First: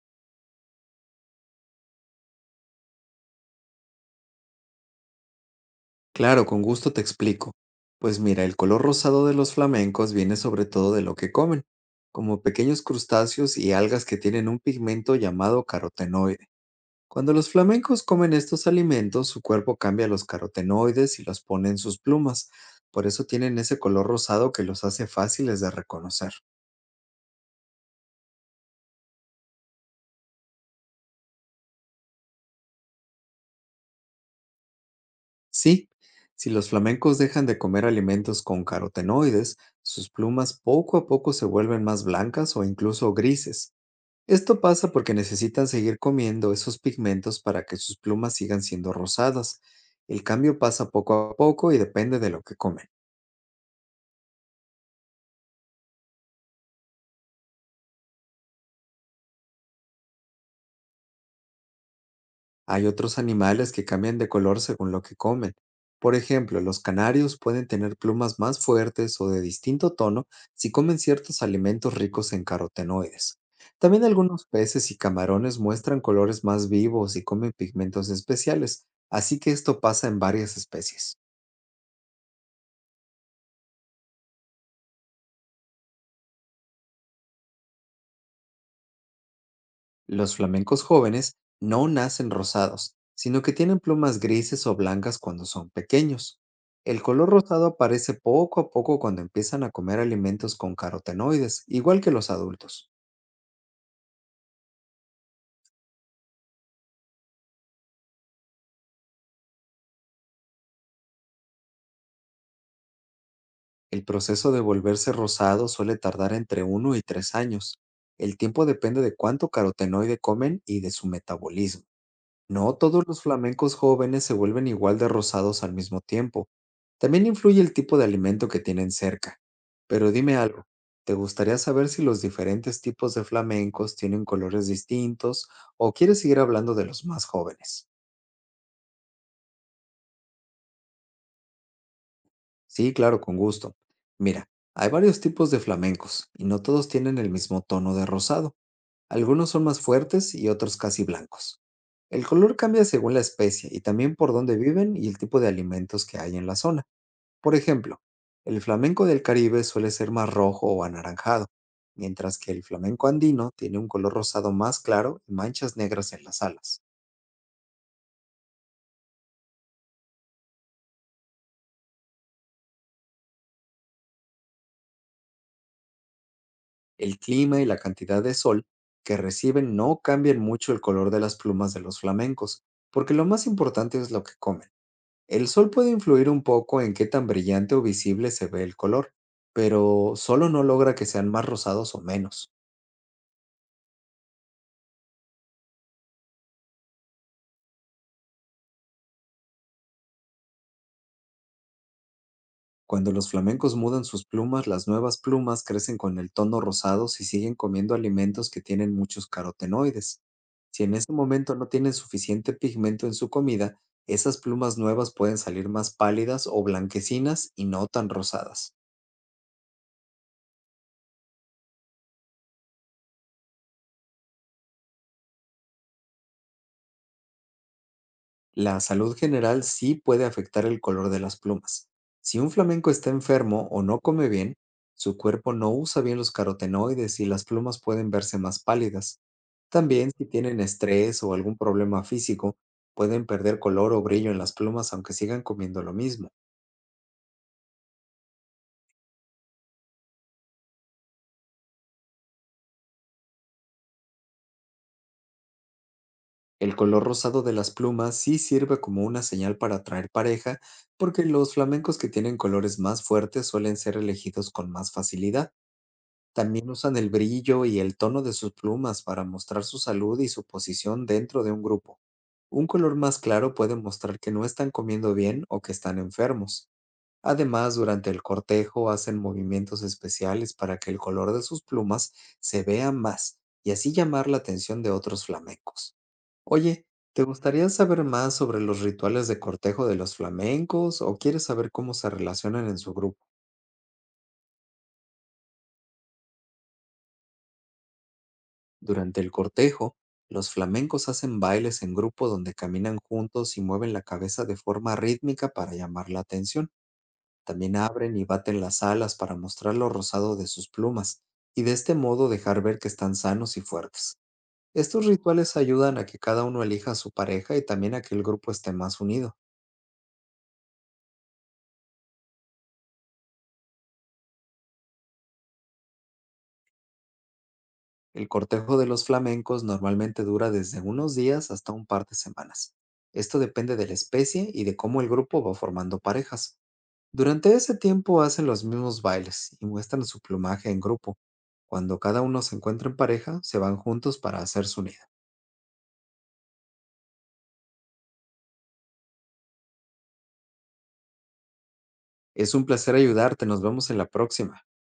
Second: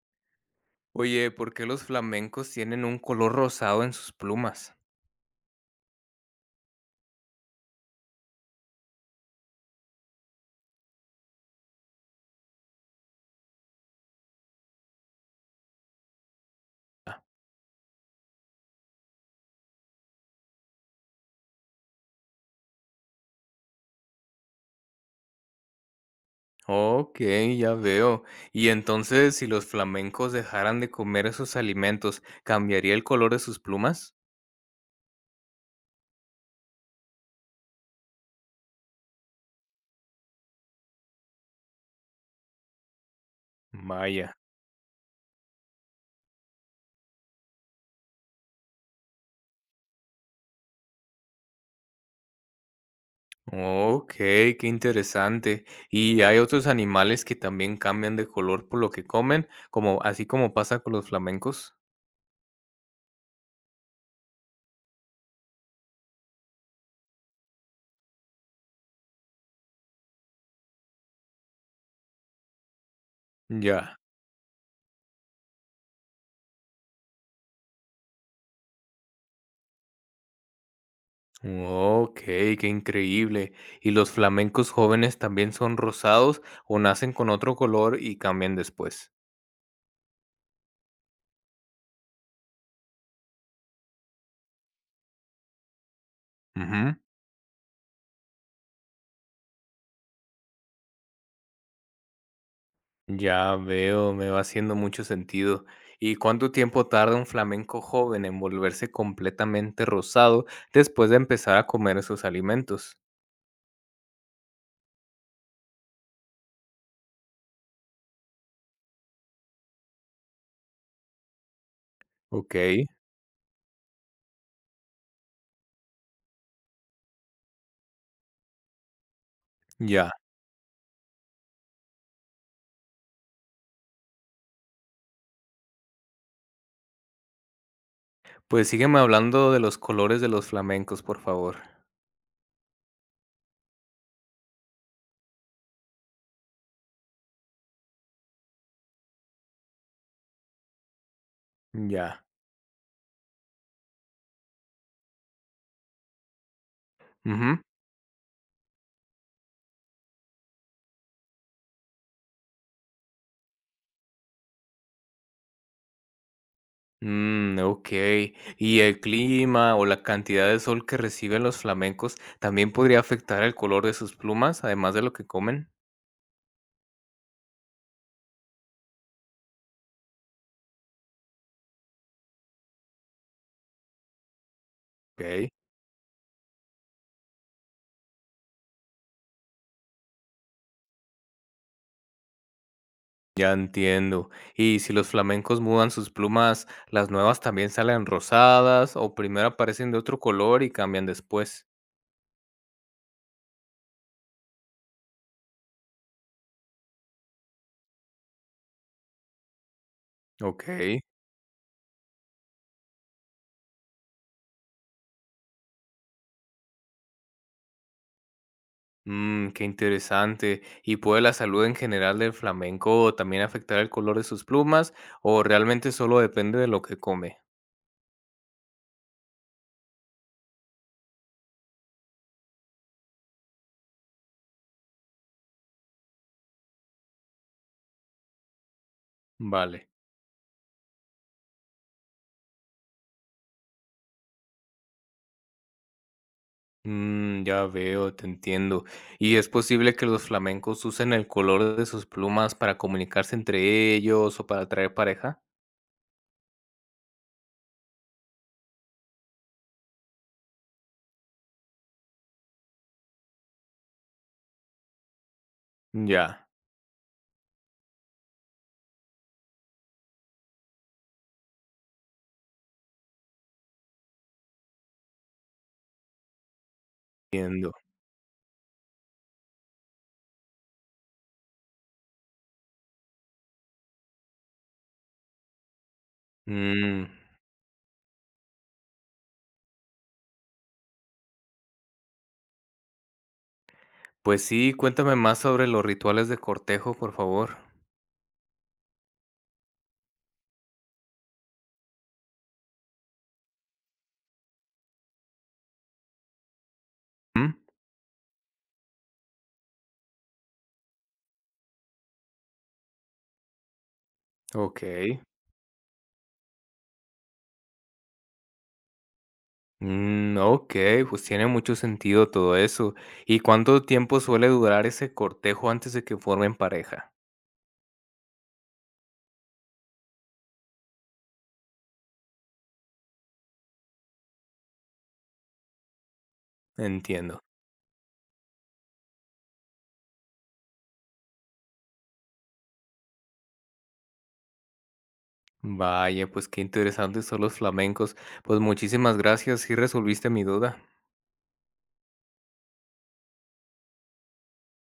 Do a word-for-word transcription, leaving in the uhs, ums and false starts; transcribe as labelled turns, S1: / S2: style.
S1: Oye, ¿por qué los flamencos tienen un color rosado en sus plumas?
S2: Claro, con gusto te explico. Pues mira, el color rosado de los flamencos viene sobre todo de lo que comen, como pequeños crustáceos y algas que tienen un pigmento llamado carotenoide. Cuando los flamencos comen estos alimentos, su cuerpo cambia los carotenoides y los pone en sus plumas. Por eso tienen ese color rosado que los hace fáciles de reconocer.
S1: Ok, ya veo. Y entonces, si los flamencos dejaran de comer esos alimentos, ¿cambiaría el color de sus plumas?
S2: Sí, si los flamencos dejan de comer alimentos con carotenoides, sus plumas poco a poco se vuelven más blancas o incluso grises.
S1: Vaya.
S2: Esto pasa porque necesitan seguir comiendo esos pigmentos para que sus plumas sigan siendo rosadas. El cambio pasa poco a poco y depende de lo que comen.
S1: Ok, qué interesante. ¿Y hay otros animales que también cambian de color por lo que comen, como así como pasa con los flamencos?
S2: Hay otros animales que cambian de color según lo que comen. Por ejemplo, los canarios pueden tener plumas más fuertes o de distinto tono si comen ciertos alimentos ricos en carotenoides.
S1: Ya.
S2: También algunos peces y camarones muestran colores más vivos y comen pigmentos especiales, así que esto pasa en varias especies.
S1: Ok, qué increíble. ¿Y los flamencos jóvenes también son rosados o nacen con otro color y cambian después?
S2: Los flamencos jóvenes no nacen rosados, sino que tienen plumas grises o blancas cuando son pequeños.
S1: Ujú.
S2: El color rosado aparece poco a poco cuando empiezan a comer alimentos con carotenoides, igual que los adultos.
S1: Ya veo, me va haciendo mucho sentido. ¿Y cuánto tiempo tarda un flamenco joven en volverse completamente rosado después de empezar a comer esos alimentos?
S2: El proceso de volverse rosado suele tardar entre uno y tres años. El tiempo depende de cuánto carotenoide comen y de su metabolismo.
S1: Ok,
S2: No todos los flamencos jóvenes se vuelven igual de rosados al mismo tiempo. También influye el tipo de alimento que tienen cerca.
S1: ya.
S2: Pero dime algo, ¿te gustaría saber si los diferentes tipos de flamencos tienen colores distintos o quieres seguir hablando de los más jóvenes?
S1: Pues sígueme hablando de los colores de los flamencos, por favor.
S2: Sí, claro, con gusto. Mira, hay varios tipos de flamencos y no todos tienen el mismo tono de rosado. Algunos son más fuertes y otros casi blancos.
S1: Ya.
S2: El color cambia según la especie y también por dónde viven y el tipo de alimentos que hay en la zona. Por
S1: Ujú.
S2: ejemplo, el flamenco del Caribe suele ser más rojo o anaranjado, mientras que el flamenco andino tiene un color rosado más claro y manchas negras en las alas.
S1: Mm, ok. ¿Y el clima o la cantidad de sol que reciben los flamencos también podría afectar el color de sus plumas, además de lo que comen?
S2: El clima y la cantidad de sol que reciben no cambian mucho el color de las plumas de los flamencos, porque lo más importante es lo que comen. El
S1: Ok.
S2: sol puede influir un poco en qué tan brillante o visible se ve el color, pero solo no logra que sean más rosados o menos.
S1: Ya entiendo. Y si los flamencos mudan sus plumas, ¿las nuevas también salen rosadas o primero aparecen de otro color y cambian después?
S2: Cuando los flamencos mudan sus plumas, las nuevas plumas crecen con el tono rosado si siguen comiendo alimentos que tienen muchos carotenoides.
S1: Ok.
S2: Si en ese momento no tienen suficiente pigmento en su comida, esas plumas nuevas pueden salir más pálidas o blanquecinas y no tan rosadas.
S1: Mmm, qué interesante. ¿Y puede la salud en general del flamenco también afectar el color de sus plumas o realmente solo depende de lo que come?
S2: La salud general sí puede afectar el color de las plumas. Si un flamenco está enfermo o no come bien, su cuerpo no usa bien los carotenoides y las plumas pueden verse más pálidas.
S1: Vale.
S2: También si tienen estrés o algún problema físico, pueden perder color o brillo en las plumas aunque sigan comiendo lo mismo.
S1: Mmm, ya veo, te entiendo. ¿Y es posible que los flamencos usen el color de sus plumas para comunicarse entre ellos o para atraer pareja?
S2: El color rosado de las plumas sí sirve como una señal para atraer pareja, porque los flamencos que tienen colores más fuertes suelen ser elegidos con más facilidad.
S1: Ya,
S2: También usan el brillo y el tono de sus plumas para mostrar su salud y su posición dentro de un grupo. Un color más claro puede mostrar que no están comiendo bien o que están enfermos.
S1: entiendo.
S2: Además, durante el cortejo hacen movimientos especiales para que el color de sus plumas se vea más y así llamar la atención de otros flamencos. Oye,
S1: Mm.
S2: ¿te gustaría saber más sobre los rituales de cortejo de los flamencos o quieres saber cómo se relacionan en su grupo?
S1: Pues sí, cuéntame más sobre los rituales de cortejo, por favor.
S2: Durante el cortejo, los flamencos hacen bailes en grupo donde caminan juntos y mueven la cabeza de forma rítmica para llamar la atención.
S1: Mm,
S2: También abren y baten las alas para mostrar lo rosado de sus plumas y de este modo dejar ver que están sanos y fuertes. Estos
S1: okey.
S2: rituales ayudan a que cada uno elija a su pareja y también a que el grupo esté más unido.
S1: Mm, okey, pues tiene mucho sentido todo eso. ¿Y cuánto tiempo suele durar ese cortejo antes de que formen pareja?
S2: El cortejo de los flamencos normalmente dura desde unos días hasta un par de semanas. Esto depende de la especie y de cómo el grupo va formando parejas.
S1: Entiendo.
S2: Durante ese tiempo hacen los mismos bailes y muestran su plumaje en grupo. Cuando cada uno se encuentra en pareja, se van juntos para hacer su nido.
S1: Vaya, pues qué interesantes son los flamencos. Pues muchísimas gracias, sí resolviste mi duda.
S2: Es un placer ayudarte, nos vemos en la próxima.